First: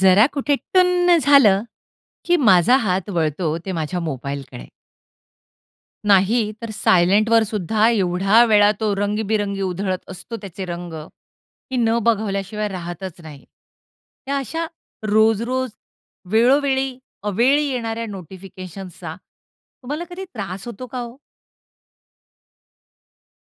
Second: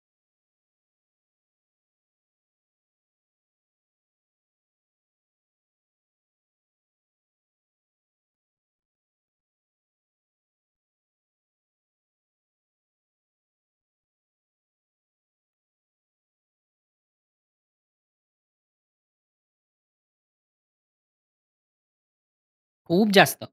जरा कुठे टुन्न झालं, की माझा हात वळतो ते माझ्या मोबाईलकडे. नाही, तर सायलेंटवर सुद्धा एवढा वेळा तो रंगीबिरंगी उधळत असतो त्याचे रंग, की न बघवल्याशिवाय राहतच नाही. या अशा रोज-रोज वेळोवेळी, अवेळी येणाऱ्या नोटिफिकेशन्सचा तुम्हाला कधी त्रास होतो का हो? खूप जास्त.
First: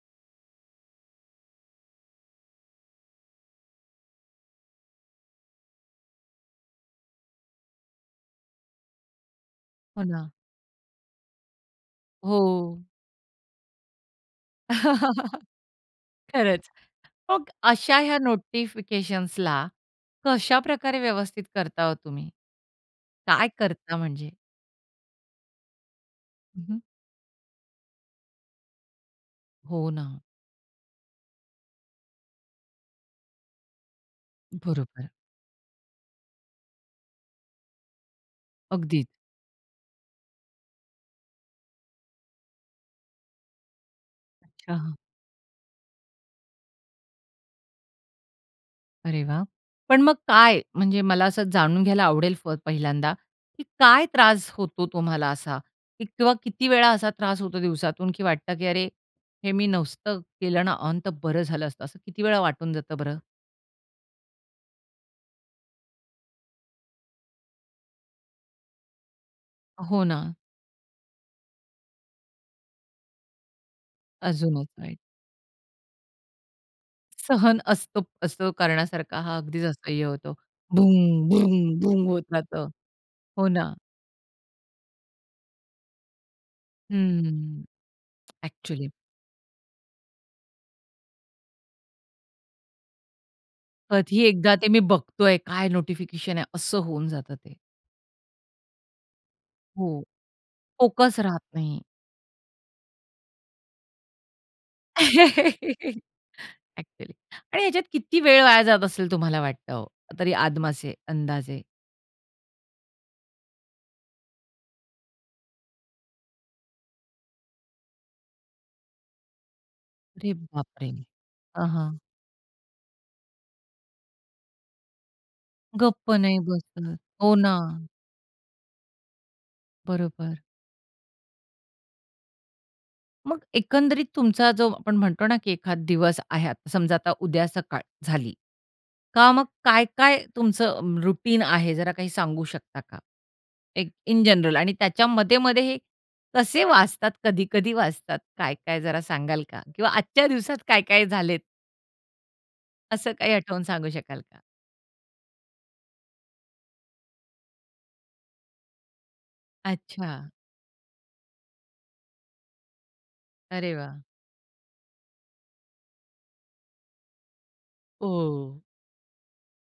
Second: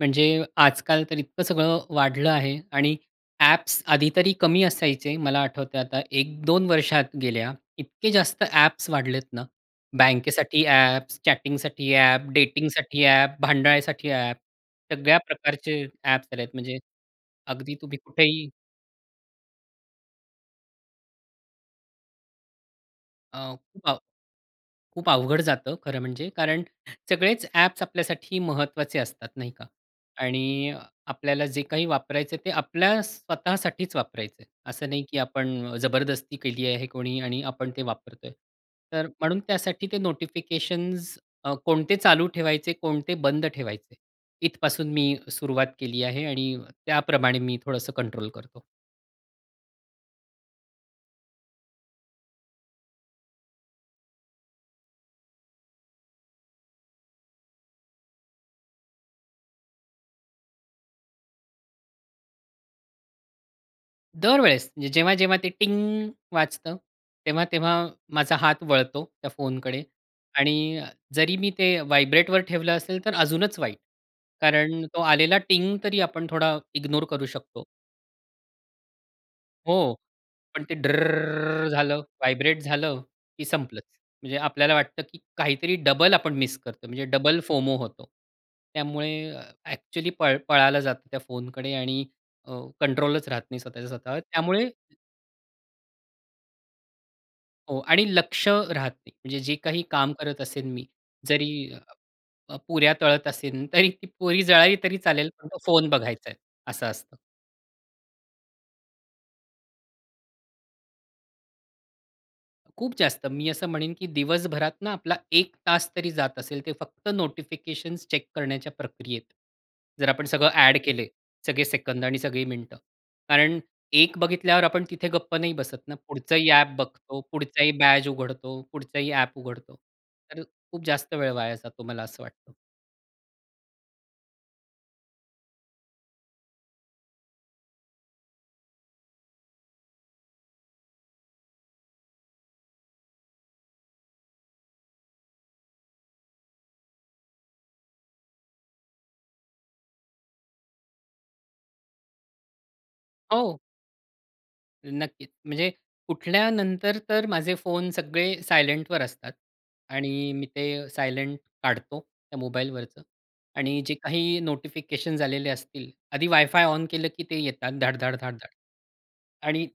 म्हणजे आजकाल तर इतकं सगळं वाढलं आहे आणि ॲप्स आधी तरी कमी असायचे मला आठवतंय आता. 1-2 वर्षात गेल्या इतके जास्त ॲप्स वाढलेत ना. हो ना. बँकेसाठी ॲप्स, चॅटिंगसाठी ॲप, हो. डेटिंगसाठी ॲप, भांडायसाठी ॲप. सगळ्या प्रकारचे ॲप्स आलेत खरंच. म्हणजे मग अगदी तुम्ही अशा ह्या कुठेही नोटिफिकेशन्सला कशा प्रकारे व्यवस्थित करता हो तुम्ही? अ, काय खूप करता अव म्हणजे? खूप अवघड जातं खरं म्हणजे कारण हं, हं. सगळेच ॲप्स आपल्यासाठी महत्त्वाचे असतात नाही का? हो ना. आणि अ, आपल्याला जे काही वापरायचं आहे ते आपल्या स्वतःसाठीच वापरायचं आहे. असं नाही, बरोबर. की आपण अ, जबरदस्ती केली आहे कोणी आणि आपण ते वापरतो आहे. तर अगदीच. म्हणून त्यासाठी ते नोटिफिकेशन्स अ, कोणते चालू ठेवायचे, कोणते बंद ठेवायचे. इथपासून अच्छा. मी सुरुवात केली आहे आणि त्याप्रमाणे मी थोडंसं कंट्रोल करतो. अरे वाह! पण मग काय म्हणजे मला असं जाणून घ्यायला आवडेल प पहिल्यांदा, की काय त्रास होतो तुम्हाला असा? किंवा किती वेळा असा त्रास होतो दिवसातून की वाटतं की अरे, हे मी नसतं केलं ना ऑन तर बरं झालं असतं. असं किती वेळा वाटून जातं बरं? दरवेळेस जेव्हा-जेव्हा ते टिंग वाजतं, तेव्हा तेव्हा माझा हात वळतो त्या फोनकडे हो ना. आणि अ, जरी मी ते व्हायब्रेटवर ठेवलं असेल तर अजूनच वाईट अजूनच कारण नाही. तो आलेला टिंग तरी आपण थोडा इग्नोर करू सहन शकतो. असतो, असतो करण्यासारखा हा अगदीच हो, असह्य होतो. पण ते भृंग, ड्रररर अ, भृंग, झालं, भृंग होत व्हायब्रेट जातं. झालं की हो ना? संपलच. म्हणजे आपल्याला वाटतं की काहीतरी डबल आपण मिस करतो म्हणजे डबल हम्म, फोमो होतो. अ‍ॅक्चुअली. त्यामुळे अ‍ॅक्चुअली पळ पळायला जातं त्या फोनकडे आणि अ, कंट्रोलच राहत नाही स्वतःच्या स्वतः कधी वर. एकदा ते त्यामुळे मी बघतो आहे काय नोटिफिकेशन आहे, असं होऊन जातं ते. हो. आणि लक्ष राहत नाही. म्हणजे जे काही हो, काम करत असेन मी, फोकस राहत जरी नाही. अ, पुऱ्या तळत असेल. तरी ती पुरी जळाली तरी चालेल, पण फोन बघायचा आहे. असं अ‍ॅक्चुअली. असतं. आणि ह्याच्यात किती वेळ वाया जात असेल तुम्हाला वाटतं हो, तरी आदमासे, अंदाजे? खूप जास्त, मी असं म्हणेन की दिवसभरात ना, आपला 1:00 तास तरी जात असेल, ते फक्त नोटिफिकेशन्स चेक करण्याच्या प्रक्रियेत. जर आपण अरे सगळं अ‍ॅड बापरे! केले, सगळे हां, हां. सेकंद आणि सगळी मिनिटं, कारण एक बघितल्यावर आपण तिथे गप्प नाही बसत ना, गप्प नाही पुढचंही ॲप बसत. बघतो, हो ना. पुढचाही बॅज उघडतो, पुढचाही ॲप उघडतो. बरोबर. तर खूप जास्त वेळ वाया जातो, मला असं वाटतं. मग एकंदरीत तुमचा जो आपण म्हणतो ना की एखाद दिवस आहे. आता समजा, आता उद्या सकाळ झाली का मग काय-काय तुमचं रुटीन आहे जरा काही सांगू शकता का? एक इन जनरल आणि त्याच्या मध्ये-मध्ये हे कसे वाजतात, कधी-कधी वाजतात, काय-काय जरा सांगाल का? किंवा आजच्या दिवसात काय-काय झालेत असं काही हो. आठवून सांगू शकाल का? नक्कीच, म्हणजे उठल्यानंतर तर माझे फोन सगळे सायलेंटवर असतात अच्छा. आणि मी ते सायलेंट काढतो, त्या मोबाईलवरचं अरे आणि जे वाह! काही नोटिफिकेशन्स आलेले असतील आधी वाय-फाय ऑन केलं की ते येतात धाड-धाड, धाड-धाड. ओह! आणि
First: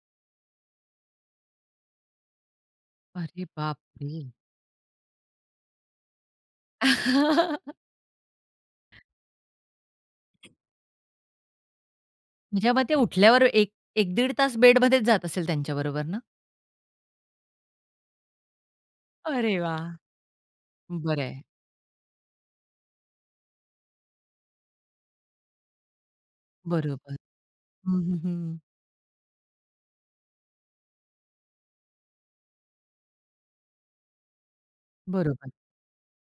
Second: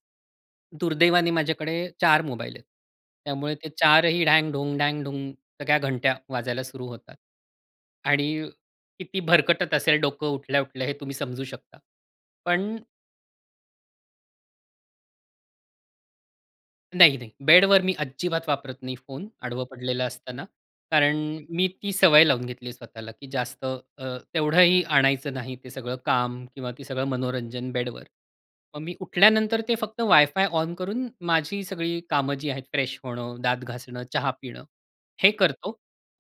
दुर्दैवाने माझ्याकडे 4 मोबाईल आहेत. अरे त्यामुळे ते चारही बापरे! ढँग-ढुंग, ढँग-ढुंग सगळ्या घंट्या वाजायला सुरु होतात आणि किती भरकटत असेल डोकं उठल्या-उठल्या हे तुम्ही समजू शकता. पण जेव्हा ते उठल्यावर एक एक दीड तास बेडमध्येच जात असेल त्यांच्याबरोबर ना? नाही, नाही. बेडवर मी अजिबात वापरत नाही फोन, अरे आडवं वाह! पडलेलं असताना. कारण बरं आहे. मी ती सवय लावून घेतली आहे स्वतःला की जास्त अ, तेवढंही आणायचं नाही ते सगळं काम किंवा ते सगळं बरोबर. मनोरंजन हं, बेडवर. हं, हं. मग मी उठल्यानंतर ते फक्त WiFi ऑन करून माझी सगळी कामं जी आहेत फ्रेश होणं, दात घासणं, चहा पिणं हे बरोबर. करतो.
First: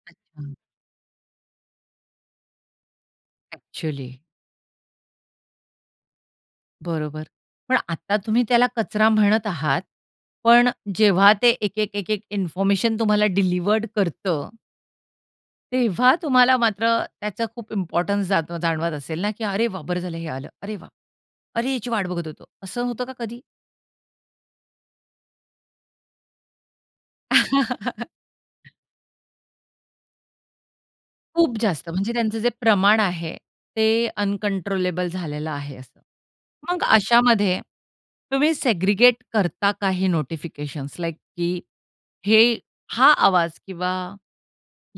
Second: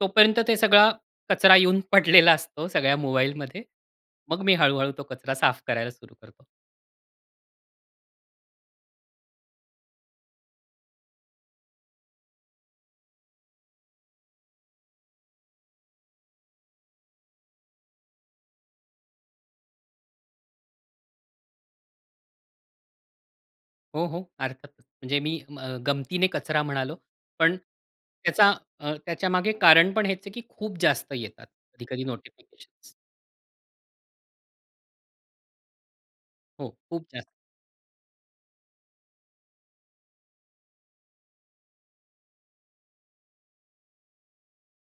तोपर्यंत अच्छा. ते सगळा कचरा येऊन पडलेला असतो सगळ्या मोबाईलमध्ये. एक्चुअली. मग मी हळूहळू तो कचरा साफ करायला सुरु करतो. बरोबर. पण आता तुम्ही त्याला कचरा म्हणत आहात पण जेव्हा ते एक-एक, एक-एक इन्फॉर्मेशन तुम्हाला डिलिव्हर्ड करतं तेव्हा तुम्हाला मात्र त्याचा खूप इम्पोर्टन्स जात जाणवत असेल ना, की "अरे वाह! बरं झालं हे आलं." "अरे वाह! अरे याची वाट बघत होतो." असं होतं का कधी? हो, हो. अर्थातच म्हणजे मी अ, गमतीने कचरा म्हणालो पण त्याचा अ, त्याच्यामागे कारण पण हेच आहे की खूप जास्त येतात, खूप कधी जास्त कधी म्हणजे त्यांचं जे नोटिफिकेशन्स. प्रमाण आहे ते अनकंट्रोलेबल झालेलं आहे असं. हो मग खूप जास्त. अशामध्ये तुम्ही सेग्रीगेट करता का हे नोटिफिकेशन्स लाइक की हे हा आवाज किंवा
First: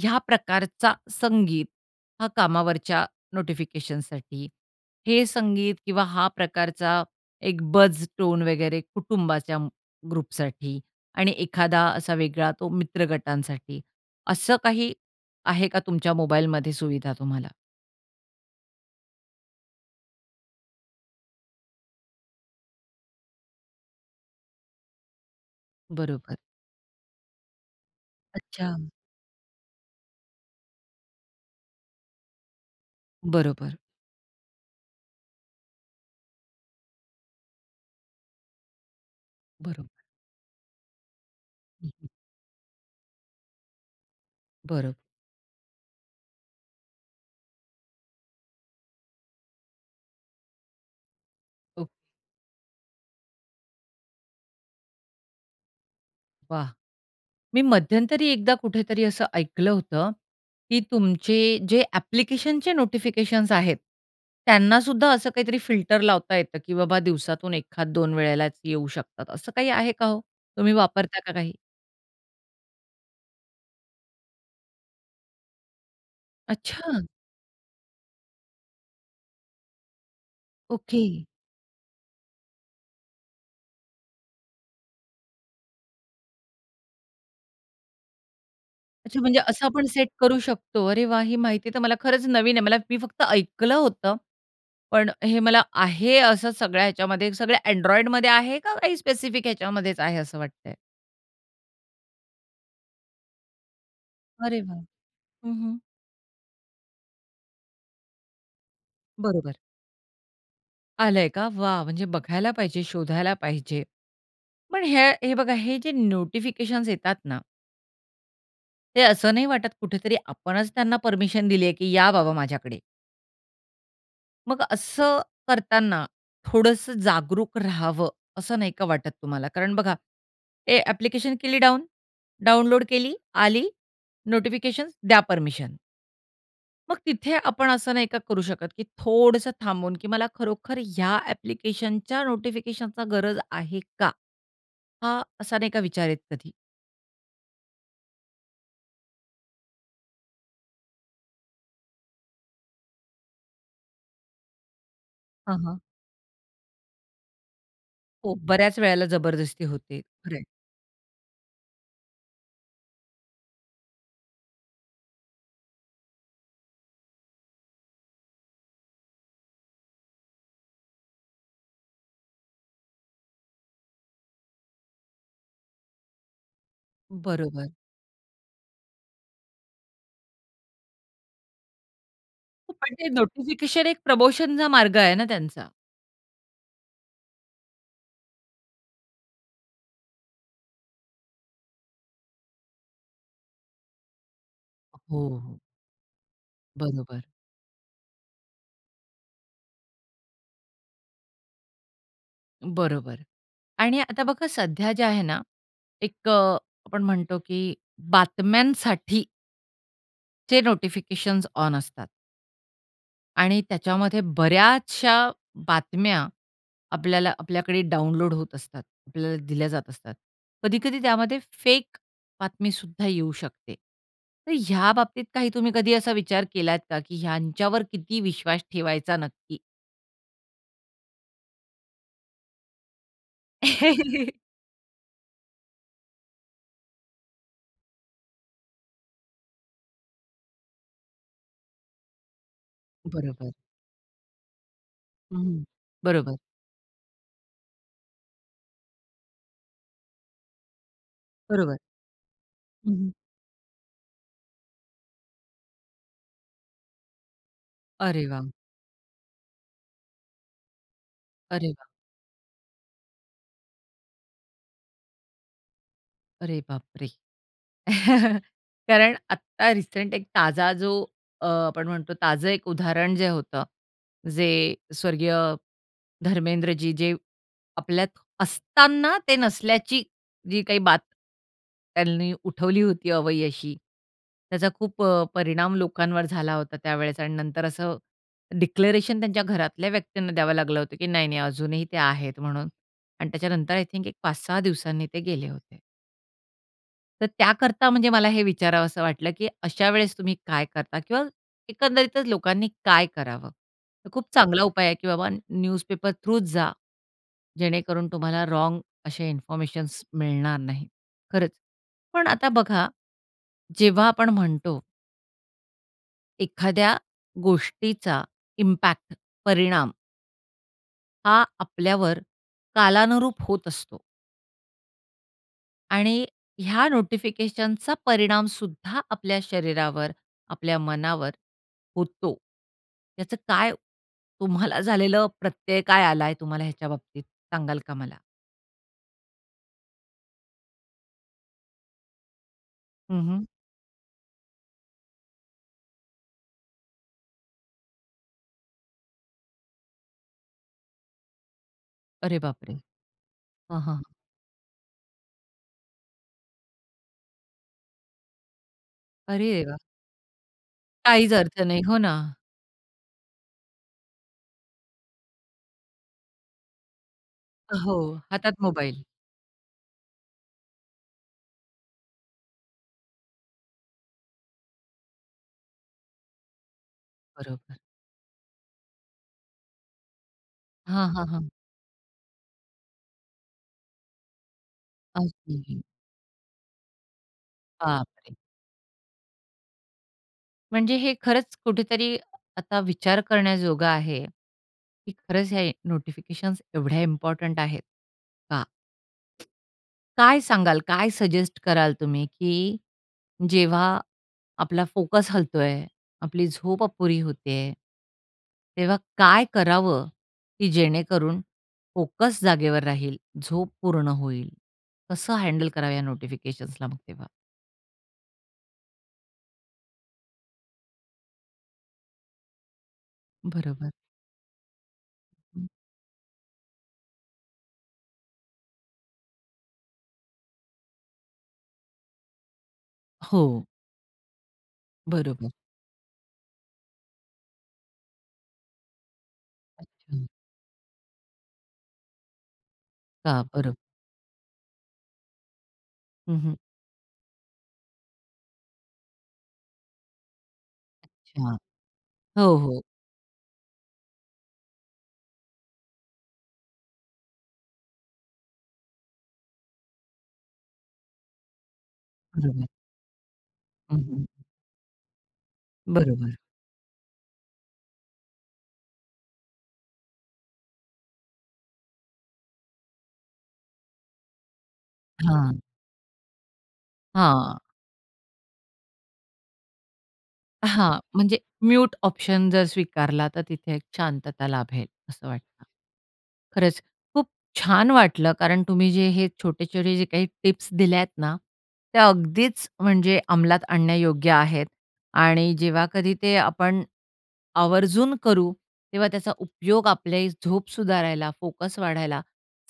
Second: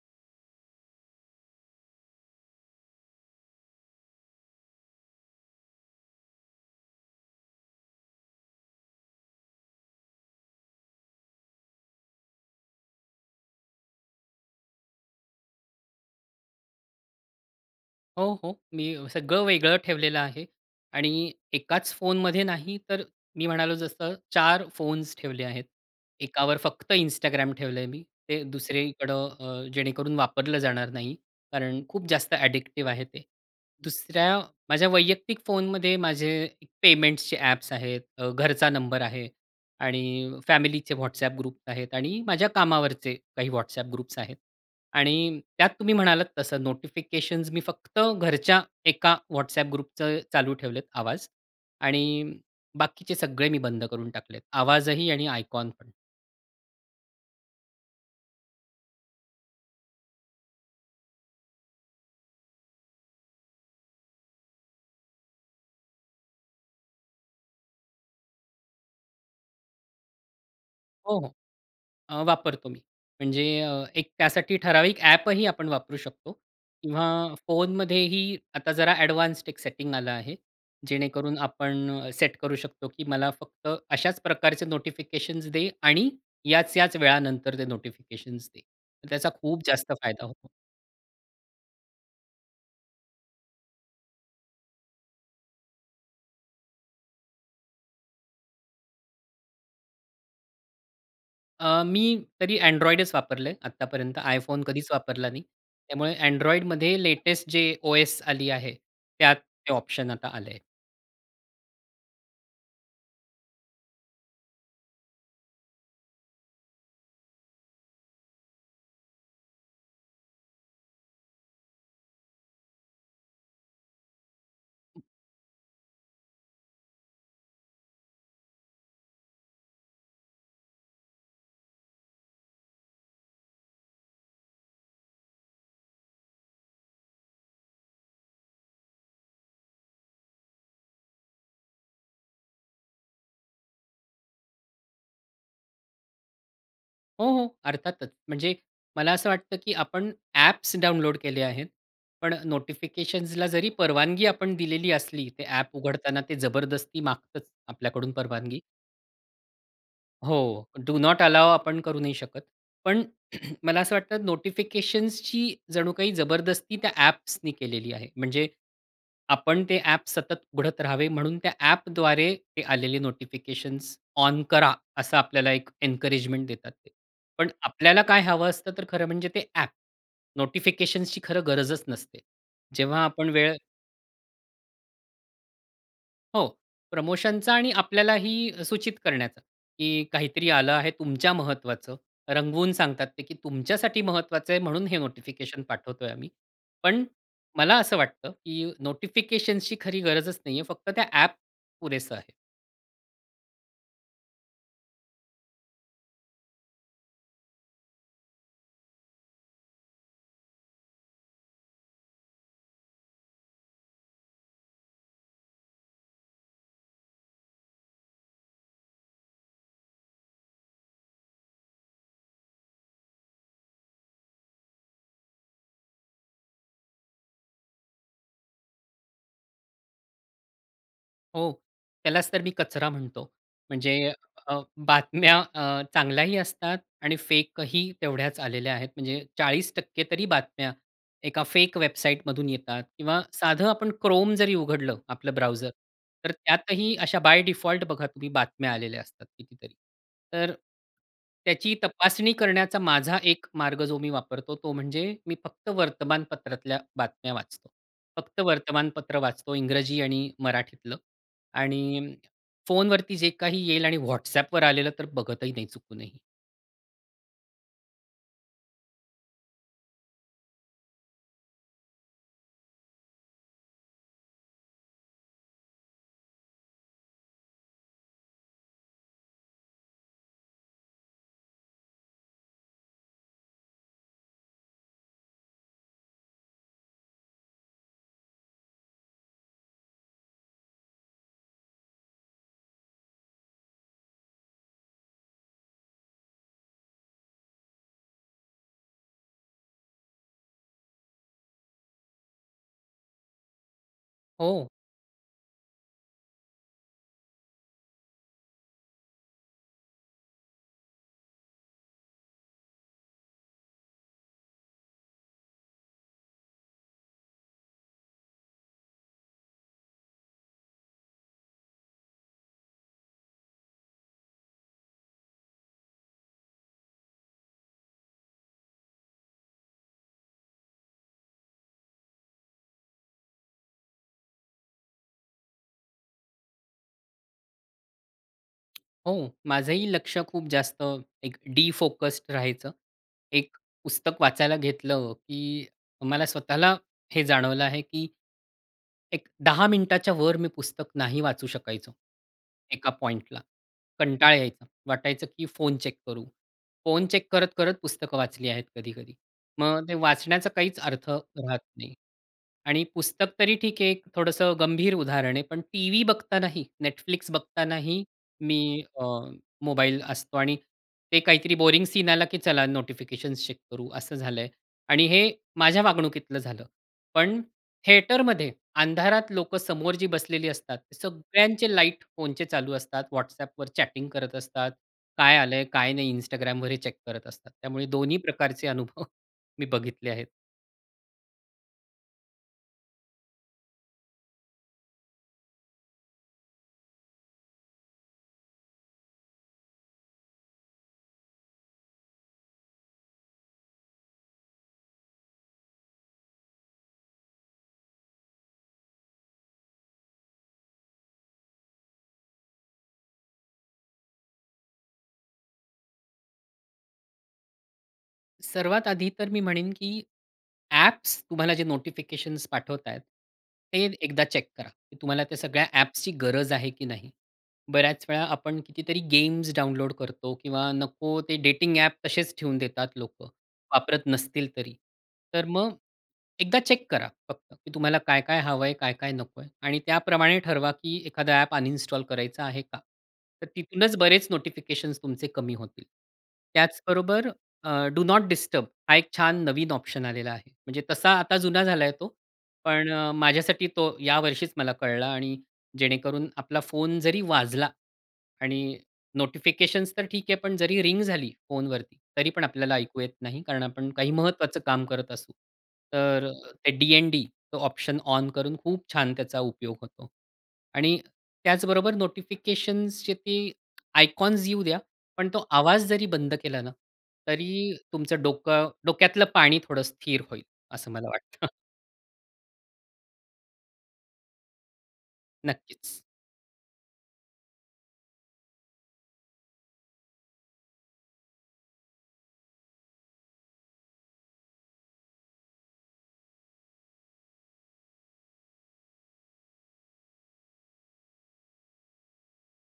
ह्या प्रकारचा संगीत हा कामावरच्या नोटिफिकेशनसाठी, हे संगीत किंवा हा प्रकारचा एक बझ टोन वगैरे कुटुंबाच्या ग्रुपसाठी आणि एखादा असा वेगळा तो मित्र गटांसाठी. असं काही आहे का तुमच्या मोबाईलमध्ये सुविधा तुम्हाला? हो, हो. मी सगळं वेगळं ठेवलेलं आहे. आणि एकाच फोनमध्ये नाही तर मी म्हणालो जसं 4 फोन्स ठेवले आहेत. बरोबर. एकावर फक्त Instagram ठेवलंय मी. ते अच्छा. दुसरीकडं अ जेणेकरून वापरलं जाणार नाही. कारण खूप जास्त ॲडिक्टिव्ह आहे ते. बरोबर. दुसऱ्या माझ्या वैयक्तिक फोनमध्ये माझे एक पेमेंट्सचे ॲप्स आहेत अ, घरचा नंबर आहे बरोबर. आणि फॅमिलीचे WhatsApp ग्रुप्स आहेत आणि माझ्या कामावरचे काही WhatsApp ग्रुप्स आहेत. बरं. आणि त्यात तुम्ही म्हणालात तसं नोटिफिकेशन्स मी फक्त घरच्या एका WhatsApp ग्रुपचे चालू ठेवलेत आवाज हो. आणि बाकीचे सगळे मी बंद करून टाकलेत, आवाजही आणि आयकॉन पण. वाह! मी मध्यंतरी एकदा कुठेतरी असं ऐकलं होतं, की तुमचे जे ॲप्लिकेशनचे नोटिफिकेशन्स आहेत, त्यांना सुद्धा असं काहीतरी फिल्टर लावता येतं, की बाबा दिवसातून एखाद दोन वेळेलाच येऊ शकतात असं काही आहे का हो? तुम्ही हो, वापरता का हो, काही? अ, वापरतो मी. म्हणजे एक त्यासाठी ठराविक ॲपही आपण वापरू शकतो अच्छा. किंवा फोनमध्येही आता जरा एडवान्स्ड एक सेटिंग आलं आहे. ओके. जेणेकरून आपण सेट करू शकतो की मला फक्त अशाच प्रकारचे नोटिफिकेशन्स दे आणि याच-याच वेळानंतर ते नोटिफिकेशन्स दे. अच्छा त्याचा म्हणजे खूप असं आपण जास्त सेट फायदा करू होतो. शकतो. अरे वाह! ही माहिती तर मला खरंच नवीन आहे. मला मी फक्त ऐकलं होतं पण हे मला आहे असं सगळ्या ह्याच्यामध्ये सगळ्या Androidमध्ये आहे का काही स्पेसिफिक ह्याच्यामध्येच आहे असं वाटतंय? अ, मी तरी Androidच वापरलय आतापर्यंत. अरे iPhone वाह! कधीच वापरला नाही. हं, हं. त्यामुळे Androidमध्ये लेटेस्ट जे ओएस आली आहे, त्यात बरोबर. ते ऑप्शन आता आलंय. आलंय का? वाह! म्हणजे बघायला पाहिजे, शोधायला पाहिजे. पण ह्या हे बघा हे जे नोटिफिकेशन्स येतात ना ते असं नाही वाटत कुठेतरी आपणच त्यांना परमिशन दिली आहे, की या बाबा माझ्याकडे? मग [unintelligible] असं करताना थोडंस जागरूक रहावं, असं नाही का वाटत तुम्हाला? कारण बघा ए ॲप्लिकेशन केली डाउन डाउनलोड केली. आली, नोटिफिकेशन्स, द्या परमिशन. मग तिथे आपण असं नाही का करू शकत की थोडंसं थांबून, की मला खरोखर या ॲप्लिकेशनच्या नोटिफिकेशनचा गरज आहे का? हा असा नाही का विचार येत कधी? हो, हो. अर्थातच. म्हणजे मला असं वाटतं की आपण ॲप्स डाउनलोड केले आहेत, पण नोटिफिकेशन्सला जरी परवानगी आपण दिलेली असली, ते हां, ॲप हां. उघडताना ते जबरदस्ती मागतच आपल्याकडून हो परवानगी बऱ्याच वेळेला जबरदस्ती होते. खरं आहे. हो. डू नॉट अलाउ आपण करू नाही शकत. पण मला असं वाटतं नोटिफिकेशन्सची जणू काही जबरदस्ती त्या ॲप्सनी केलेली आहे. म्हणजे, आपण ते ॲप सतत उघडत राहावे म्हणून त्या ॲपद्वारे ते आलेले नोटिफिकेशन्स ऑन करा असं आपल्याला एक एन्करेजमेंट देतात ते. पण बरोबर. आपल्याला काय हवं असतं तर खरं म्हणजे ते ॲप. नोटिफिकेशन्सची खरं गरजच नसते. हो पण जेव्हा ते आपण वेळ नोटिफिकेशन एक प्रमोशनचा मार्ग आहे ना त्यांचा. हो, प्रमोशनचा आणि आपल्यालाही सूचित करण्याचं की काहीतरी आलं आहे तुमच्या महत्त्वाचं. रंगवून सांगतात की तुमच्यासाठी महत्वाचं आहे म्हणून हे हो. नोटिफिकेशन पाठवतो आहे आम्ही. पण बरोबर. मला असं वाटतं की नोटिफिकेशन्सची खरी गरजच नाही आहे. फक्त त्या ॲप पुरेसं आहे. बरोबर. आणि आता बघा सध्या जे आहे ना, एक अ, आपण म्हणतो की बातम्यांसाठी चे नोटिफिकेशन्स ऑन असतात. आणि त्याच्यामध्ये बऱ्याचशा बातम्या आपल्याला आपल्याकडे डाउनलोड होत असतात. आपल्याला दिल्या जात असतात. कधी-कधी त्यामध्ये फेक बातमी सुद्धा येऊ शकते. तर ह्या बाबतीत काही तुम्ही कधी असा विचार केलात का की ह्यांच्यावर किती विश्वास ठेवायचा नक्की? हो, त्यालाच तर मी कचरा म्हणतो. म्हणजे अ, बातम्या अ, चांगल्याही असतात आणि फेक ही तेवढ्याच आलेल्या आहेत. म्हणजे 40% तरी बातम्या एका फेक वेबसाईटमधून येतात किंवा बरोबर. साधं आपण क्रोम जरी उघडलं आपलं हं. ब्राउझर तर बरोबर. त्यातही अशा बाय डिफॉल्ट बघा तुम्ही बातम्या आलेल्या असतात कितीतरी. तर त्याची बरोबर. तपासणी करण्याचा हं, हं. माझा एक मार्ग जो मी वापरतो तो म्हणजे मी फक्त वर्तमानपत्रातल्या बातम्या वाचतो. अरे फक्त वाह! वर्तमानपत्र वाचतो इंग्रजी आणि मराठीतलं अरे वाह! आणि फोनवरती जे काही येईल आणि WhatsAppवर आलेलं तर बघतही नाही चुकूनही. अरे बापरे! कारण आत्ता रिसेंट एक ताजा जो अ, आपण म्हणतो ताजं एक उदाहरण जे होतं जे स्वर्गीय धर्मेंद्रजी जे आपल्यात असताना ते नसल्याची जी काही बात त्यांनी उठवली होती अवई अशी, त्याचा खूप परिणाम लोकांवर झाला होता त्यावेळेस आणि नंतर असं डिक्लेरेशन त्यांच्या घरातल्या व्यक्तींना द्यावं लागलं होतं की नाही-नाही अजूनही ते आहेत म्हणून आणि त्याच्यानंतर आय थिंक एक 5-6 दिवसांनी ते गेले होते. तर त्याकरता, म्हणजे मला हे विचारावंस वाटलं की अशा वेळेस तुम्ही काय करता? किंवा एकंदरीतच लोकांनी काय करावं? तर खूप चांगला हो. उपाय आहे की बाबा अ, न्यूजपेपर थ्रूच जा. जेणेकरून तुम्हाला रॉन्ग असे इन्फॉर्मेशनस मिळणार नाहीत, खरंच. पण आता बघा, जेव्हा आपण म्हणतो एखाद्या गोष्टीचा इम्पॅक्ट, परिणाम हा आपल्यावर कालानुरूप होत असतो. आणि ह्या नोटिफिकेशनचा परिणाम सुद्धा आपल्या शरीरावर, आपल्या मनावर होतो. त्याचं काय तुम्हाला झालेलं प्रत्यय काय आला आहे तुम्हाला ह्याच्या बाबतीत, सांगाल का मला? हो. माझंही लक्ष खूप जास्त अ, एक डिफोकस्ड राहायचं. हं, हं. एक पुस्तक वाचायला घेतलं की मला स्वतःला हे जाणवलं आहे की एक 10:00 मिनिटाच्यावर मी पुस्तक नाही वाचू शकायचो. अरे बापरे! एका पॉइंटला हां, हां. कंटाळा यायचा. वाटायचं की फोन चेक करू. फोन चेक करत करत पुस्तकं वाचली आहेत कधी-कधी. अरे देवा! मग ते वाचण्याचा काहीच अर्थ काहीच राहत अर्थ नाही. नाही हो ना. आणि पुस्तक तरी ठीक आहे एक थोडंसं गंभीर उदाहरण आहे. पण टीव्ही बघतानाही Netflix हो. बघतानाही हातात मी मोबाईल. अ, मोबाईल असतो आणि ते काहीतरी बोरिंग सीन आला की चला नोटिफिकेशन्स चेक करू असं झालं आहे. आणि हे माझ्या वागणुकीतलं झालं पण पण बरोबर. थिएटरमध्ये अंधारात लोकं समोर जी बसलेली असतात हां, हां, हां. सगळ्यांचे लाईट फोनचे चालू असतात. WhatsApp वर चॅटिंग करत असतात. काय आलं आहे, असतोही. काय नाही Instagram वर हे चेक करत असतात. त्यामुळे दोन्ही बापरे! प्रकारचे अनुभव मी बघितले आहेत. म्हणजे हे खरंच कुठेतरी आता विचार करण्याजोगा आहे, की खरंच हे नोटिफिकेशन्स एवढ्या इम्पोर्टंट आहेत का? "काय सांगाल, काय सजेस्ट कराल तुम्ही, की जेव्हा आपला फोकस हलतो आहे, आपली झोप अपुरी होते आहे" "तेव्हा काय करावं, की जेणेकरून फोकस जागेवर राहील. झोप पूर्ण होईल. कसं हँडल करावं या नोटिफिकेशन्सला मग तेव्हा?" सर्वात आधी तर मी म्हणेन, की ॲप्स तुम्हाला जे नोटिफिकेशन्स पाठवत आहेत, ते बरोबर. एकदा चेक करा. तुम्हाला त्या सगळ्या हं. ॲप्सची गरज आहे की नाही? बऱ्याच वेळा आपण कितीतरी गेम्स डाउनलोड करतो किंवा नको ते डेटिंग ॲप तसेच ठेवून देतात लोकं हो. वापरत नसतील तरी. तर बरोबर. मग एकदा चेक करा फक्त की तुम्हाला काय-काय हवंय, काय-काय नकोय. आणि [unintelligible] त्याप्रमाणे ठरवा की एखादा ॲप अनइन्स्टॉल करायचं आहे का? हां, तर बरं. तिथूनच बरेच नोटिफिकेशन्स तुमचे कमी होतील. हं, हं. त्याचबरोबर अ, डू नोट डिस्टर्ब हा एक छान नवीन ऑप्शन आलेला आहे. म्हणजे तसा आता अच्छा. जुना झालाय तो. हो, हो. पण माझ्यासाठी तो या वर्षीच मला कळला आणि जेणेकरून आपला फोन जरी वाजला आणि नोटिफिकेशन्स तर ठीक आहे. पण जरी रिंग झाली फोनवरती तरी पण बरोबर. आपल्याला ऐकू येत नाही, कारण आपण हं, काही हं. महत्त्वाचं काम करत असू. तर बरोबर. ते डी-एन-डी तो ऑप्शन ऑन करून खूप छान त्याचा उपयोग होतो. आणि त्याचबरोबर नोटिफिकेशन्सचे ते आयकॉन्स येऊ द्या, पण तो हां. आवाज जरी बंद केला ना हां. तरी तुमचं डोकं डोक्यातलं पाणी थोडं स्थिर होईल, असं हां. मला म्हणजे वाटतं. म्यूट ऑप्शन जर स्वीकारला, तर तिथे एक शांतता लाभेल असं वाटतं. नक्कीच. खरंच खूप छान वाटलं, कारण तुम्ही जे हे छोटे-छोटे जे काही टिप्स दिल्यात ना, त्या अगदीच म्हणजे अंमलात आणण्यायोग्य आहेत. आणि जेव्हा कधी ते आपण आवर्जून करू, तेव्हा त्याचा उपयोग आपल्याही झोप सुधारायला, फोकस वाढायला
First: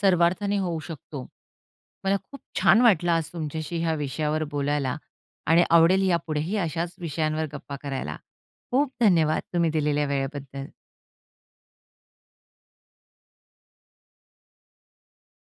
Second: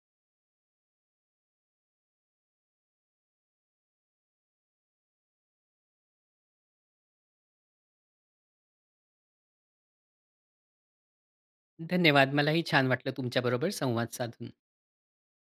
सर्वार्थाने होऊ शकतो. मला खूप छान वाटलं आज तुमच्याशी ह्या विषयावर बोलायला आणि आवडेल यापुढेही अशाच विषयांवर गप्पा करायला. खूप धन्यवाद तुम्ही दिलेल्या वेळेबद्दल. धन्यवाद! मलाही छान वाटलं तुमच्याबरोबर संवाद साधून.